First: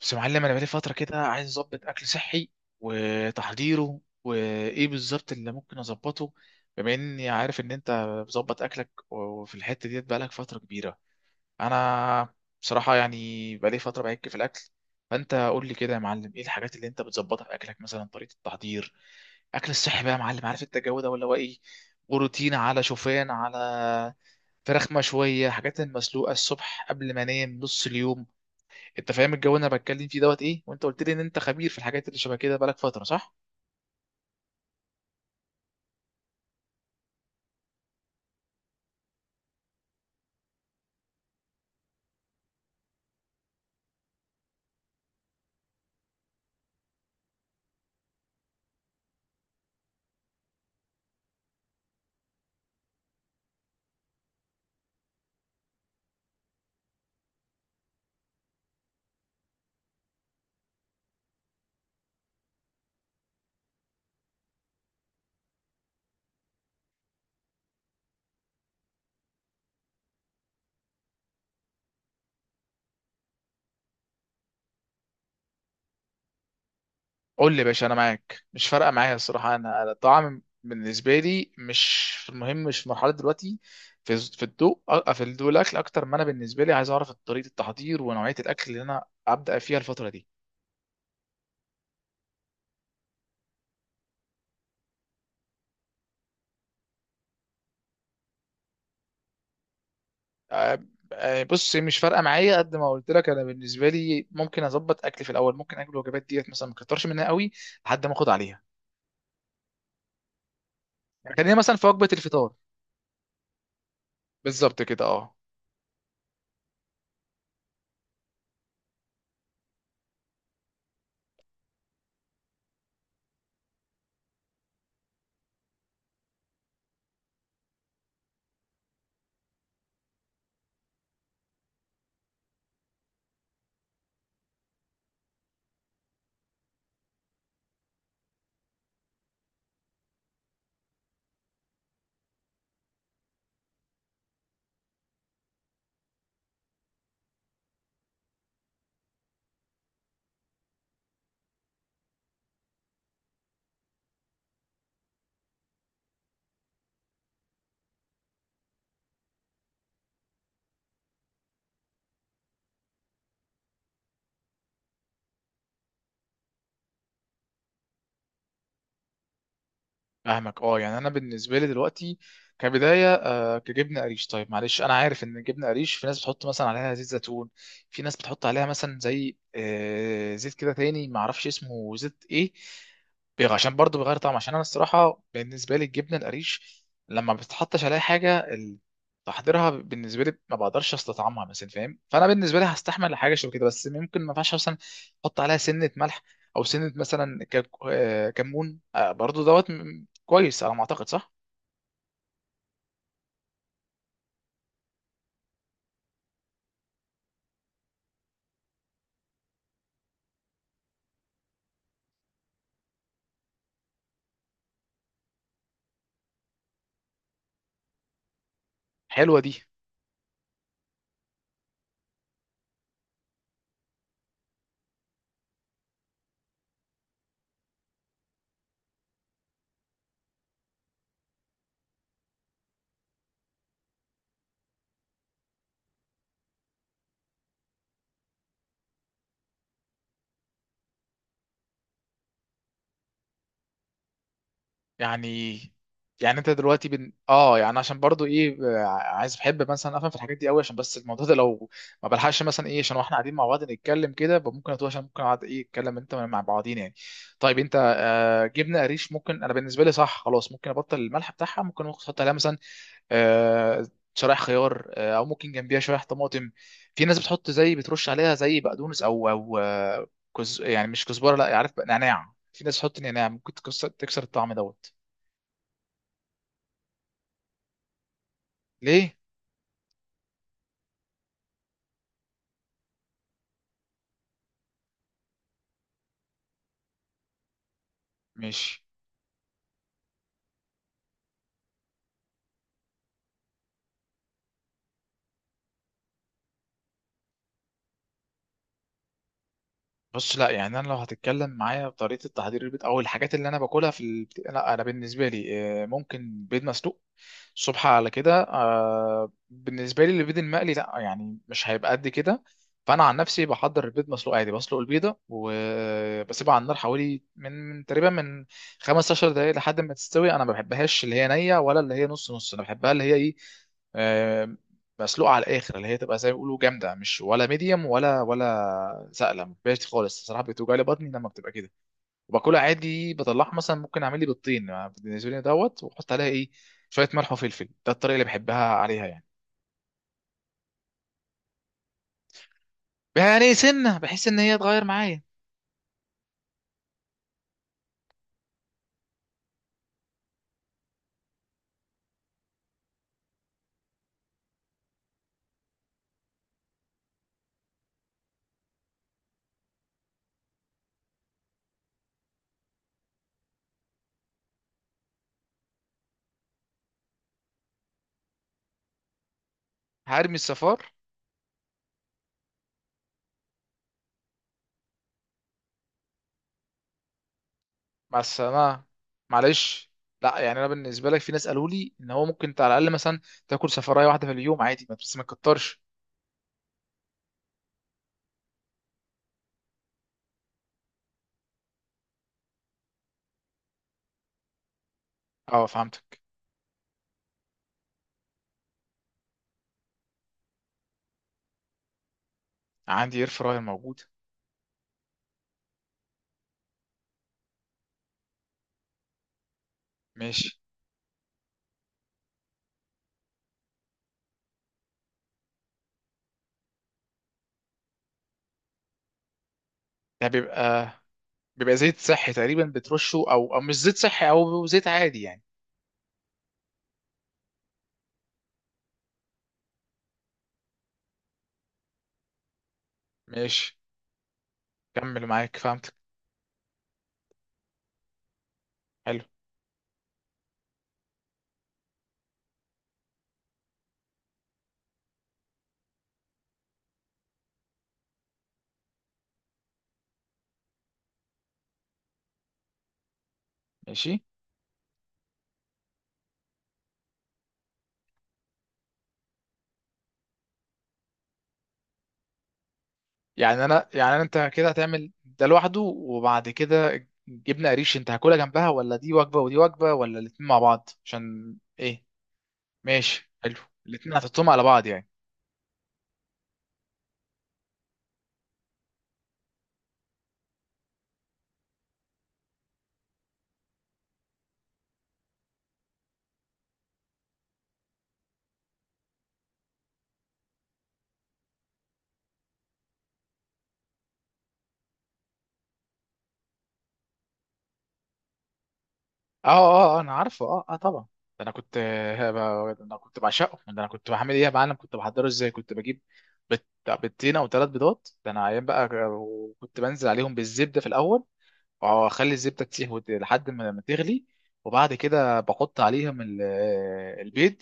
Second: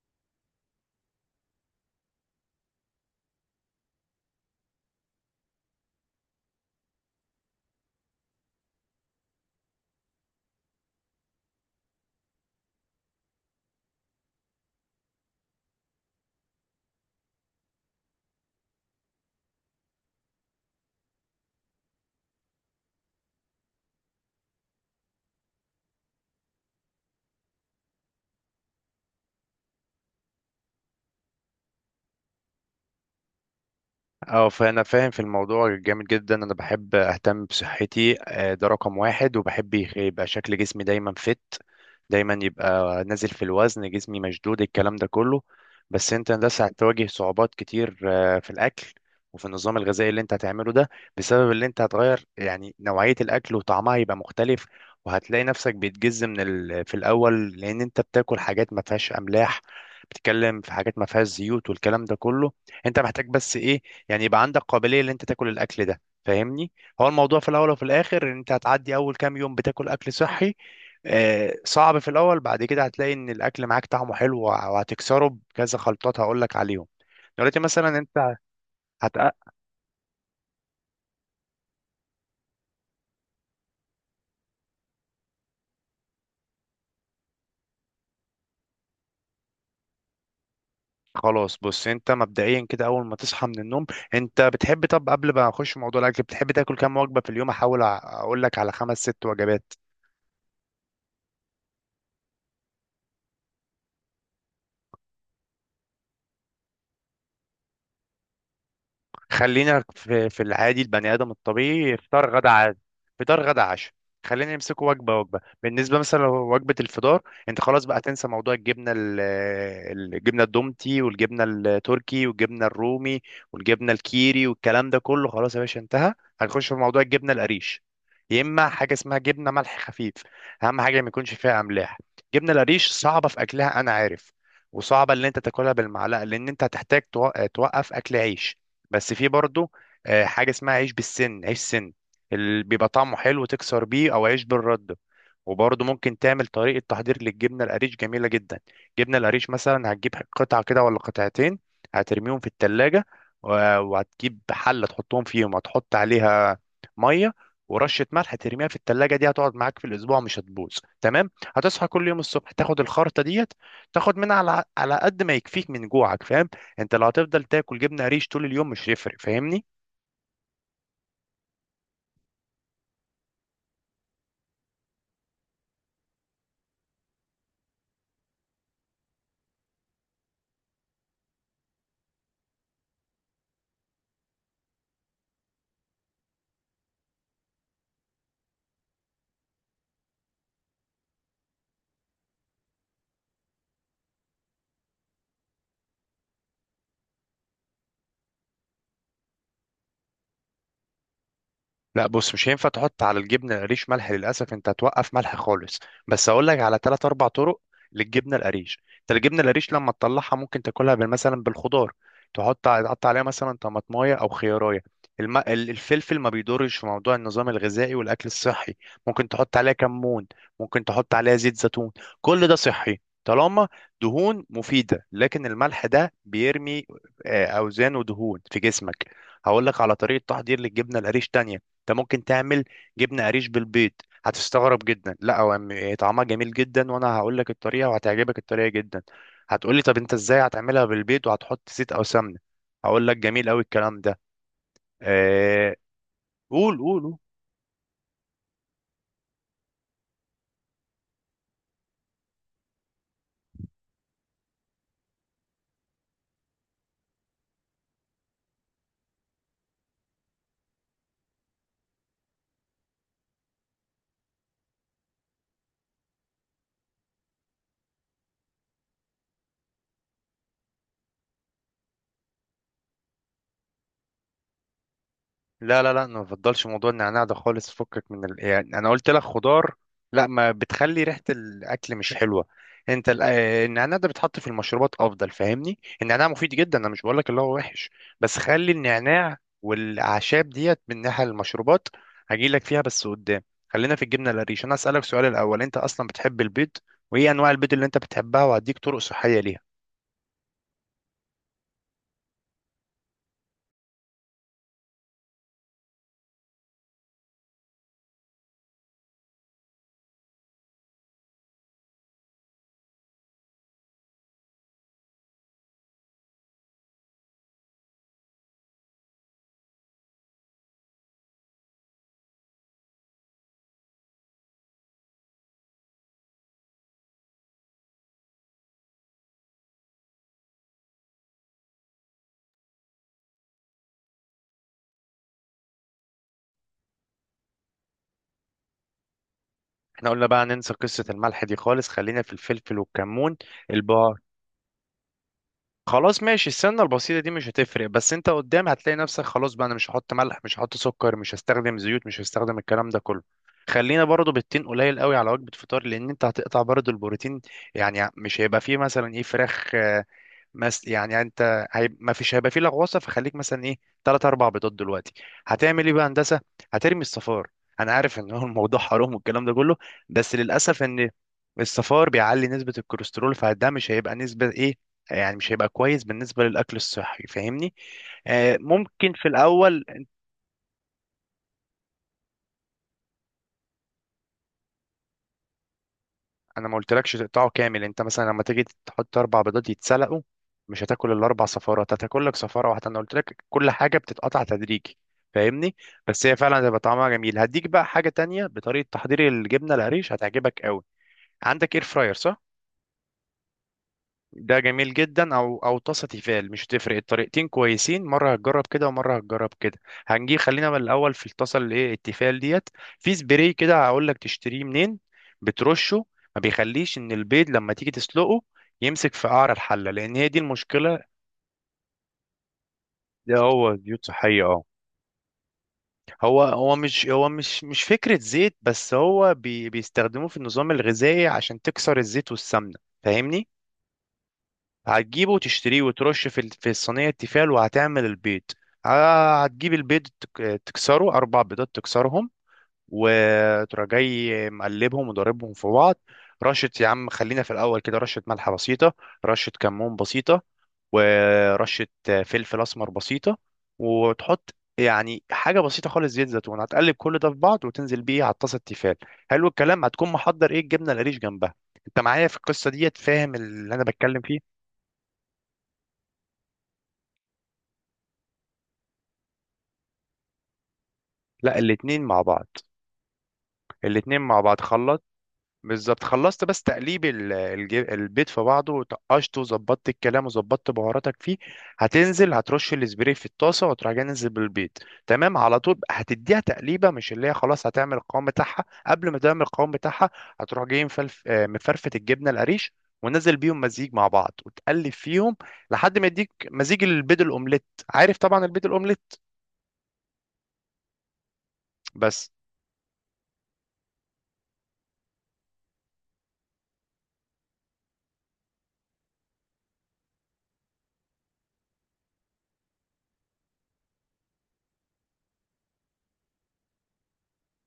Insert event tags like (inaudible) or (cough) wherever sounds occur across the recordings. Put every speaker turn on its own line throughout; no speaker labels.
بس يا معلم انا بقالي فتره كده عايز اظبط اكل صحي وتحضيره وايه بالظبط اللي ممكن اظبطه بما اني عارف ان انت بظبط اكلك وفي الحته ديت بقالك فتره كبيره. انا بصراحه يعني بقالي فتره بعك في الاكل، فانت قول لي كده يا معلم ايه الحاجات اللي انت بتظبطها في اكلك، مثلا طريقه التحضير اكل الصحي بقى يا معلم، عارف انت الجو ده ولا هو ايه؟ بروتين على شوفان على فراخ مشويه حاجات المسلوقه الصبح قبل ما انام نص اليوم، انت فاهم الجو اللي انا بتكلم فيه دوت ايه، وانت قلت لي ان انت خبير في الحاجات اللي شبه كده بقالك فتره، صح؟
اه، فانا فاهم في الموضوع جامد جدا. انا بحب اهتم بصحتي، ده رقم واحد. وبحب يبقى شكل جسمي دايما، دايما يبقى نازل في الوزن، جسمي مشدود، الكلام ده كله. بس انت لسه هتواجه صعوبات كتير في الاكل وفي النظام الغذائي اللي انت هتعمله ده، بسبب اللي انت هتغير يعني نوعية الاكل وطعمها يبقى مختلف. وهتلاقي نفسك بيتجز في الاول، لان انت بتاكل حاجات ما فيهاش املاح، بتتكلم في حاجات ما فيهاش زيوت والكلام ده كله. انت محتاج بس ايه؟ يعني يبقى عندك قابليه ان انت تاكل الاكل ده، فاهمني؟ هو الموضوع في الاول وفي الاخر ان انت هتعدي اول كام يوم بتاكل اكل صحي، صعب في الاول. بعد كده هتلاقي ان الاكل معاك طعمه حلو، وهتكسره بكذا خلطات هقول لك عليهم.
قول لي
دلوقتي
يا باشا انا
مثلا انت
معاك، مش فارقه معايا
هتق
الصراحه، انا الطعام بالنسبه لي مش في المهم، مش في مرحله دلوقتي. في الضوء الاكل، اكتر ما انا بالنسبه لي عايز اعرف طريقه التحضير ونوعيه الاكل اللي انا ابدا فيها الفتره دي.
خلاص، بص، انت مبدئيا كده اول ما تصحى من النوم، انت بتحب طب قبل ما اخش في موضوع الاكل، بتحب تاكل كام وجبه في اليوم؟ احاول اقول لك على خمس ست وجبات.
أ- بص، مش فارقه معايا قد ما قلت لك، انا بالنسبه لي ممكن اظبط اكلي في الاول، ممكن اكل الوجبات ديت مثلا ما كترش منها قوي لحد ما اخد عليها.
خلينا في العادي، البني ادم
يعني خلينا مثلا في
الطبيعي
وجبه
فطار غدا
الفطار.
عادي، فطار غدا عشاء. خلينا
بالظبط
نمسكه
كده،
وجبه
اه.
وجبه، بالنسبه مثلا لو وجبه الفطار، انت خلاص بقى تنسى موضوع الجبنه الجبنه الدومتي والجبنه التركي والجبنه الرومي والجبنه الكيري والكلام ده كله، خلاص يا باشا انتهى. هنخش في موضوع الجبنه القريش، يا اما حاجه اسمها جبنه ملح خفيف. اهم حاجه ما يكونش فيها املاح. الجبنه القريش صعبه في اكلها انا عارف، وصعبه ان انت تاكلها بالمعلقه لان انت هتحتاج توقف اكل عيش. بس في برضه حاجه اسمها عيش بالسن، عيش سن، اللي بيبقى طعمه حلو تكسر بيه، او عيش بالرده. وبرضه ممكن تعمل طريقه تحضير للجبنه القريش جميله جدا. جبنه القريش مثلا هتجيب قطعه كده ولا قطعتين، هترميهم في التلاجة، وهتجيب حله تحطهم فيهم، هتحط عليها ميه ورشه ملح، ترميها في التلاجة، دي هتقعد معاك في الاسبوع، مش هتبوظ، تمام؟ هتصحى كل يوم الصبح تاخد الخرطه ديت، تاخد منها على قد ما يكفيك من جوعك، فاهم؟ انت لو هتفضل تاكل جبنه قريش طول اليوم مش هيفرق، فاهمني؟
فاهمك، اه. يعني انا بالنسبه لي دلوقتي كبدايه كجبنه قريش. طيب معلش، انا عارف ان الجبنه قريش في ناس بتحط مثلا عليها زيت زيتون، في ناس بتحط عليها مثلا زي زيت كده تاني ما اعرفش اسمه زيت ايه، عشان برضه بيغير طعم، عشان انا الصراحه بالنسبه لي الجبنه القريش لما ما بتحطش عليها حاجه تحضيرها بالنسبه لي ما بقدرش استطعمها مثلا، فاهم؟ فانا بالنسبه لي هستحمل حاجه شبه كده، بس ممكن ما ينفعش مثلا احط عليها سنه ملح، او سنه مثلا كمون برضو دوت كويس على ما اعتقد، صح؟
لا بص، مش هينفع تحط على الجبنه القريش ملح، للاسف انت هتوقف ملح خالص. بس اقول لك على ثلاث اربع طرق للجبنه القريش. انت الجبنه القريش لما تطلعها ممكن تاكلها مثلا بالخضار، تحط عليها مثلا طماطمايه او خيارايه. الفلفل ما بيضرش في موضوع النظام الغذائي والاكل الصحي، ممكن
حلوه دي.
تحط عليها كمون، ممكن تحط عليها زيت زيتون، كل ده صحي طالما دهون مفيده. لكن الملح ده بيرمي اوزان ودهون في جسمك. هقول لك على طريقه تحضير للجبنه القريش تانية، انت ممكن تعمل جبنه قريش بالبيض. هتستغرب جدا، لا هو طعمها جميل جدا، وانا هقول لك الطريقه وهتعجبك الطريقه جدا. هتقولي طب انت ازاي هتعملها بالبيض وهتحط زيت او سمنه، هقول لك جميل قوي الكلام ده.
يعني
آه...
يعني انت
قول
دلوقتي
قول
بن...
قول.
اه يعني عشان برضو ايه، عايز بحب مثلا افهم في الحاجات دي قوي، عشان بس الموضوع ده لو ما بلحقش مثلا ايه، عشان واحنا قاعدين مع بعض نتكلم كده يبقى ممكن اتوه، عشان ممكن اقعد ايه اتكلم انت مع بعضين يعني. طيب انت جبنه قريش ممكن انا بالنسبه لي، صح خلاص، ممكن ابطل الملح بتاعها، ممكن احط عليها مثلا آه، شرايح خيار او ممكن جنبيها شرايح طماطم، في ناس بتحط زي بترش عليها زي بقدونس او كز يعني مش كزبره، لا عارف بقى، نعناع، في ناس بتحط نعناع ممكن تكسر الطعم دوت.
لا لا لا، أنا ما بفضلش موضوع النعناع ده خالص، فكك يعني انا قلت
ليه؟
لك خضار. لا، ما بتخلي ريحة الاكل مش حلوة. انت النعناع ده بيتحط في المشروبات افضل، فاهمني؟ النعناع مفيد جدا، انا مش بقول لك اللي هو وحش، بس خلي
ماشي.
النعناع والاعشاب ديت من ناحية المشروبات، هجي لك فيها بس قدام. خلينا في الجبنة القريش، انا اسالك سؤال الاول: انت اصلا بتحب البيض؟ وايه انواع البيض اللي انت بتحبها؟ وهديك طرق صحية ليها.
بص، لا يعني انا لو هتتكلم معايا بطريقه تحضير البيض او الحاجات اللي انا باكلها في لا انا بالنسبه لي ممكن بيض مسلوق الصبح على كده. بالنسبه لي البيض المقلي لا، يعني مش هيبقى قد كده، فانا عن نفسي بحضر البيض مسلوق عادي، بسلق البيضه وبسيبها على النار حوالي من تقريبا 15 دقائق لحد ما تستوي. انا ما بحبهاش اللي هي نيه ولا اللي هي نص نص، انا بحبها اللي هي ايه، آه، مسلوقه على الاخر، اللي هي تبقى زي ما بيقولوا جامده، مش ولا ميديوم ولا سائله، ما بحبهاش خالص الصراحه، بتوجع لي بطني لما بتبقى كده. وباكلها عادي بطلعها، مثلا ممكن اعمل لي بيضتين يعني بالنسبه لي دوت، واحط عليها ايه شويه ملح وفلفل، ده الطريقه اللي بحبها عليها يعني.
احنا قلنا بقى ننسى قصة الملح دي خالص، خلينا في الفلفل والكمون.
يعني
الب...
سنه بحس ان هي تغير معايا.
خلاص ماشي، السنة البسيطة دي مش هتفرق، بس انت قدام هتلاقي نفسك خلاص بقى، انا مش هحط ملح، مش هحط سكر، مش هستخدم زيوت، مش هستخدم الكلام ده كله. خلينا برضو بالتين قليل قوي على وجبة فطار، لان انت هتقطع برضو البروتين، يعني مش هيبقى فيه مثلا ايه فراخ. يعني انت ما فيش، هيبقى فيه لغوصه، فخليك مثلا ايه، ثلاث اربع بيضات دلوقتي. هتعمل ايه بقى هندسه؟ هترمي الصفار. انا عارف ان هو الموضوع حرام والكلام ده كله، بس
هرمي
للاسف
الصفار.
ان الصفار بيعلي نسبه الكوليسترول، فده مش هيبقى نسبه ايه، يعني مش هيبقى كويس بالنسبه للاكل الصحي، فاهمني؟
مع
آه،
السلامه.
ممكن في الاول.
معلش. لا يعني انا بالنسبه لك في ناس قالوا لي ان هو ممكن انت على الاقل مثلا تاكل صفرايه واحده في اليوم عادي، ما بس ما تكترش.
انا ما قلتلكش تقطعه كامل، انت مثلا لما تيجي تحط اربع بيضات يتسلقوا، مش هتاكل الاربع صفارة، انت هتاكل لك صفارة واحدة، انا قلت لك كل حاجة بتتقطع تدريجي،
اه،
فاهمني؟
فهمتك.
بس هي فعلا هتبقى طعمها جميل. هديك بقى حاجة تانية بطريقة تحضير الجبنة القريش هتعجبك قوي. عندك اير فراير؟ صح،
عندي اير فراير موجود.
ده جميل جدا، او طاسه تيفال، مش تفرق، الطريقتين كويسين، مره هتجرب كده ومره هتجرب كده. هنجي
ماشي.
خلينا من الاول في الطاسه اللي ايه التيفال ديت. في سبراي كده هقول لك تشتريه منين، بترشه، ما بيخليش ان البيض لما تيجي تسلقه يمسك في قعر الحله، لان هي
ده
دي
بيبقى
المشكله.
زيت صحي تقريبا بترشه،
ده
او
هو
او مش زيت
زيوت
صحي
صحيه، اه.
او زيت عادي يعني؟
هو هو مش هو مش فكره زيت، بس هو بيستخدموه في النظام الغذائي عشان تكسر الزيت والسمنه، فاهمني؟
ماشي، كمل
هتجيبه
معاك،
وتشتريه
فهمتك.
وترش في الصينية التيفال، وهتعمل البيض.
حلو.
هتجيب البيض، تكسره أربع بيضات، تكسرهم وتروح جاي مقلبهم وضاربهم في بعض. رشة يا عم، خلينا في الأول كده رشة ملح بسيطة، رشة كمون بسيطة، ورشة فلفل أسمر بسيطة،
ماشي.
وتحط يعني حاجة بسيطة خالص زيت زيتون، هتقلب كل ده في بعض وتنزل بيه على الطاسة التيفال. حلو الكلام. هتكون محضر ايه الجبنة القريش جنبها. انت معايا في القصة ديت؟ فاهم
يعني
اللي انا
انا يعني
بتكلم
أنا انت
فيه؟
كده هتعمل ده لوحده وبعد كده جبنه قريش انت هاكلها جنبها، ولا دي وجبه ودي وجبه، ولا الاتنين مع بعض
لا،
عشان
الاتنين
ايه؟
مع بعض،
ماشي حلو.
الاتنين
الاتنين
مع
هتحطهم
بعض
على بعض
خلط.
يعني.
بالظبط. خلصت بس تقليب البيض في بعضه وطقشته وظبطت الكلام وظبطت بهاراتك فيه، هتنزل هترش الاسبري في الطاسه وتروح جاي ننزل بالبيض. تمام على طول هتديها تقليبه، مش اللي هي خلاص هتعمل القوام بتاعها. قبل ما تعمل القوام بتاعها هتروح جاي مفلف آه، مفرفت الجبنه القريش، ونزل بيهم مزيج مع بعض وتقلب فيهم لحد ما يديك مزيج البيض الاومليت. عارف طبعا البيض الاومليت؟
انا عارفه، اه اه طبعا. ده انا كنت
بس
انا كنت بعشقه، ده انا كنت بعمل ايه يا معلم، كنت بحضره ازاي، كنت بجيب بت- بيضتين او ثلاث بيضات. ده انا ايام بقى، وكنت بنزل عليهم بالزبده في الاول، واخلي الزبده تسيح لحد ما تغلي، وبعد كده بحط عليهم البيض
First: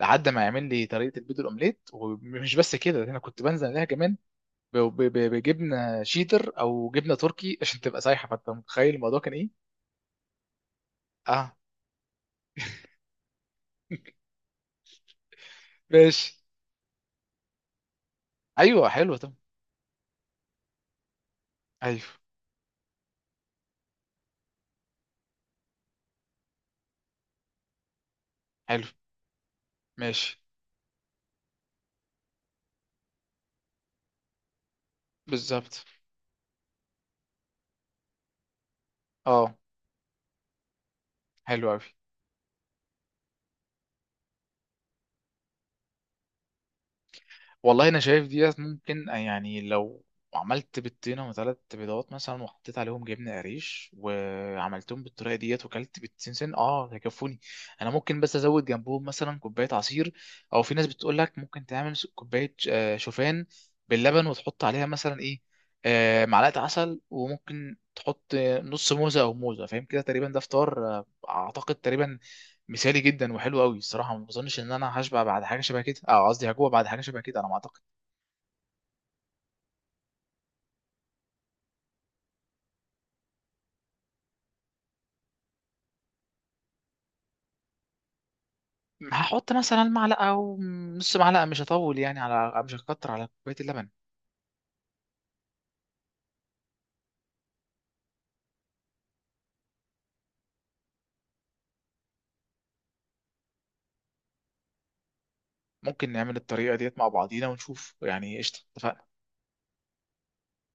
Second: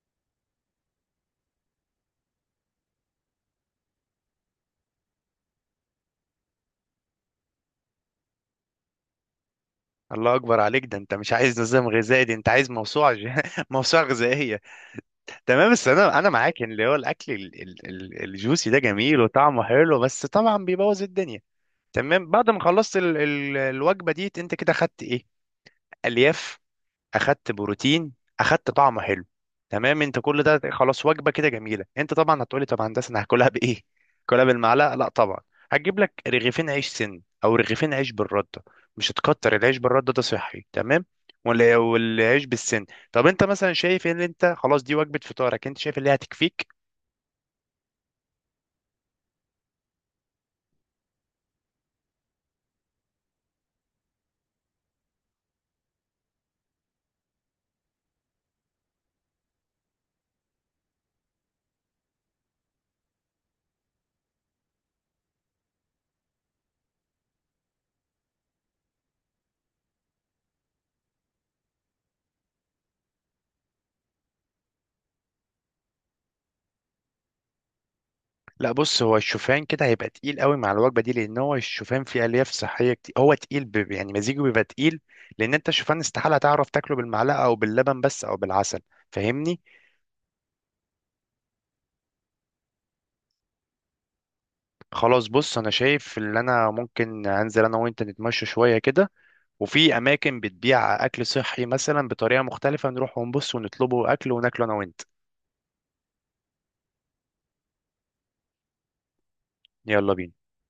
لحد ما يعمل لي طريقه البيض الاومليت، ومش بس كده، ده انا كنت بنزل عليها كمان بجبنه شيدر او جبنه تركي عشان تبقى سايحه، فانت متخيل الموضوع كان ايه؟
الله اكبر عليك، ده انت مش
اه.
عايز نظام غذائي، دي انت عايز (laughs) موسوعه غذائيه. تمام، بس انا
ماشي.
معاك ان اللي هو الاكل الجوسي ده
ايوه حلو
جميل
ده.
وطعمه حلو، بس طبعا بيبوظ الدنيا.
ايوه.
تمام، بعد ما خلصت الوجبه دي انت كده خدت ايه؟ الياف، اخدت بروتين، اخدت
حلو.
طعمه حلو. تمام، انت
ماشي.
كل ده خلاص وجبه كده جميله. انت طبعا هتقولي طب يا هندسه انا هاكلها بايه. هاكلها بالمعلقه؟ لا طبعا.
بالظبط.
هتجيب لك رغيفين عيش سن او رغيفين عيش بالرده، مش
اه.
هتكتر، العيش بالرده ده صحي تمام،
حلو
ولا
قوي.
والعيش بالسن. طب انت مثلا شايف ان انت خلاص دي وجبه فطارك؟ انت شايف اللي هتكفيك؟
والله انا شايف ديت ممكن، يعني لو عملت بيضتين وثلاث بيضات مثلا وحطيت عليهم جبنه قريش وعملتهم بالطريقه ديت وكلت بيضتين سن، اه هيكفوني. انا ممكن بس ازود جنبهم مثلا كوبايه عصير، او في ناس بتقول لك ممكن تعمل كوبايه شوفان باللبن وتحط عليها مثلا ايه معلقه عسل، وممكن تحط نص موزه او موزه، فاهم كده تقريبا؟ ده فطار اعتقد تقريبا مثالي جدا وحلو قوي الصراحه. ما بظنش ان انا هشبع بعد حاجه شبه كده، اه قصدي هجوع بعد حاجه شبه كده انا ما اعتقد.
لا بص، هو الشوفان كده هيبقى تقيل قوي مع الوجبه دي، لان هو الشوفان فيه الياف صحيه كتير، هو تقيل يعني مزيجه بيبقى تقيل، لان انت الشوفان استحاله تعرف تاكله بالمعلقه او باللبن بس او بالعسل،
هحط
فاهمني؟
مثلا معلقه او نص معلقه، مش هطول يعني على، مش هكتر على كوبايه اللبن.
خلاص، بص، انا شايف ان انا ممكن انزل انا وانت نتمشى شويه كده، وفي اماكن بتبيع اكل صحي مثلا بطريقه مختلفه، نروح ونبص ونطلبه اكل وناكله انا وانت.
ممكن نعمل الطريقه ديت مع بعضينا ونشوف يعني، قشطه اتفقنا.
يلا بينا.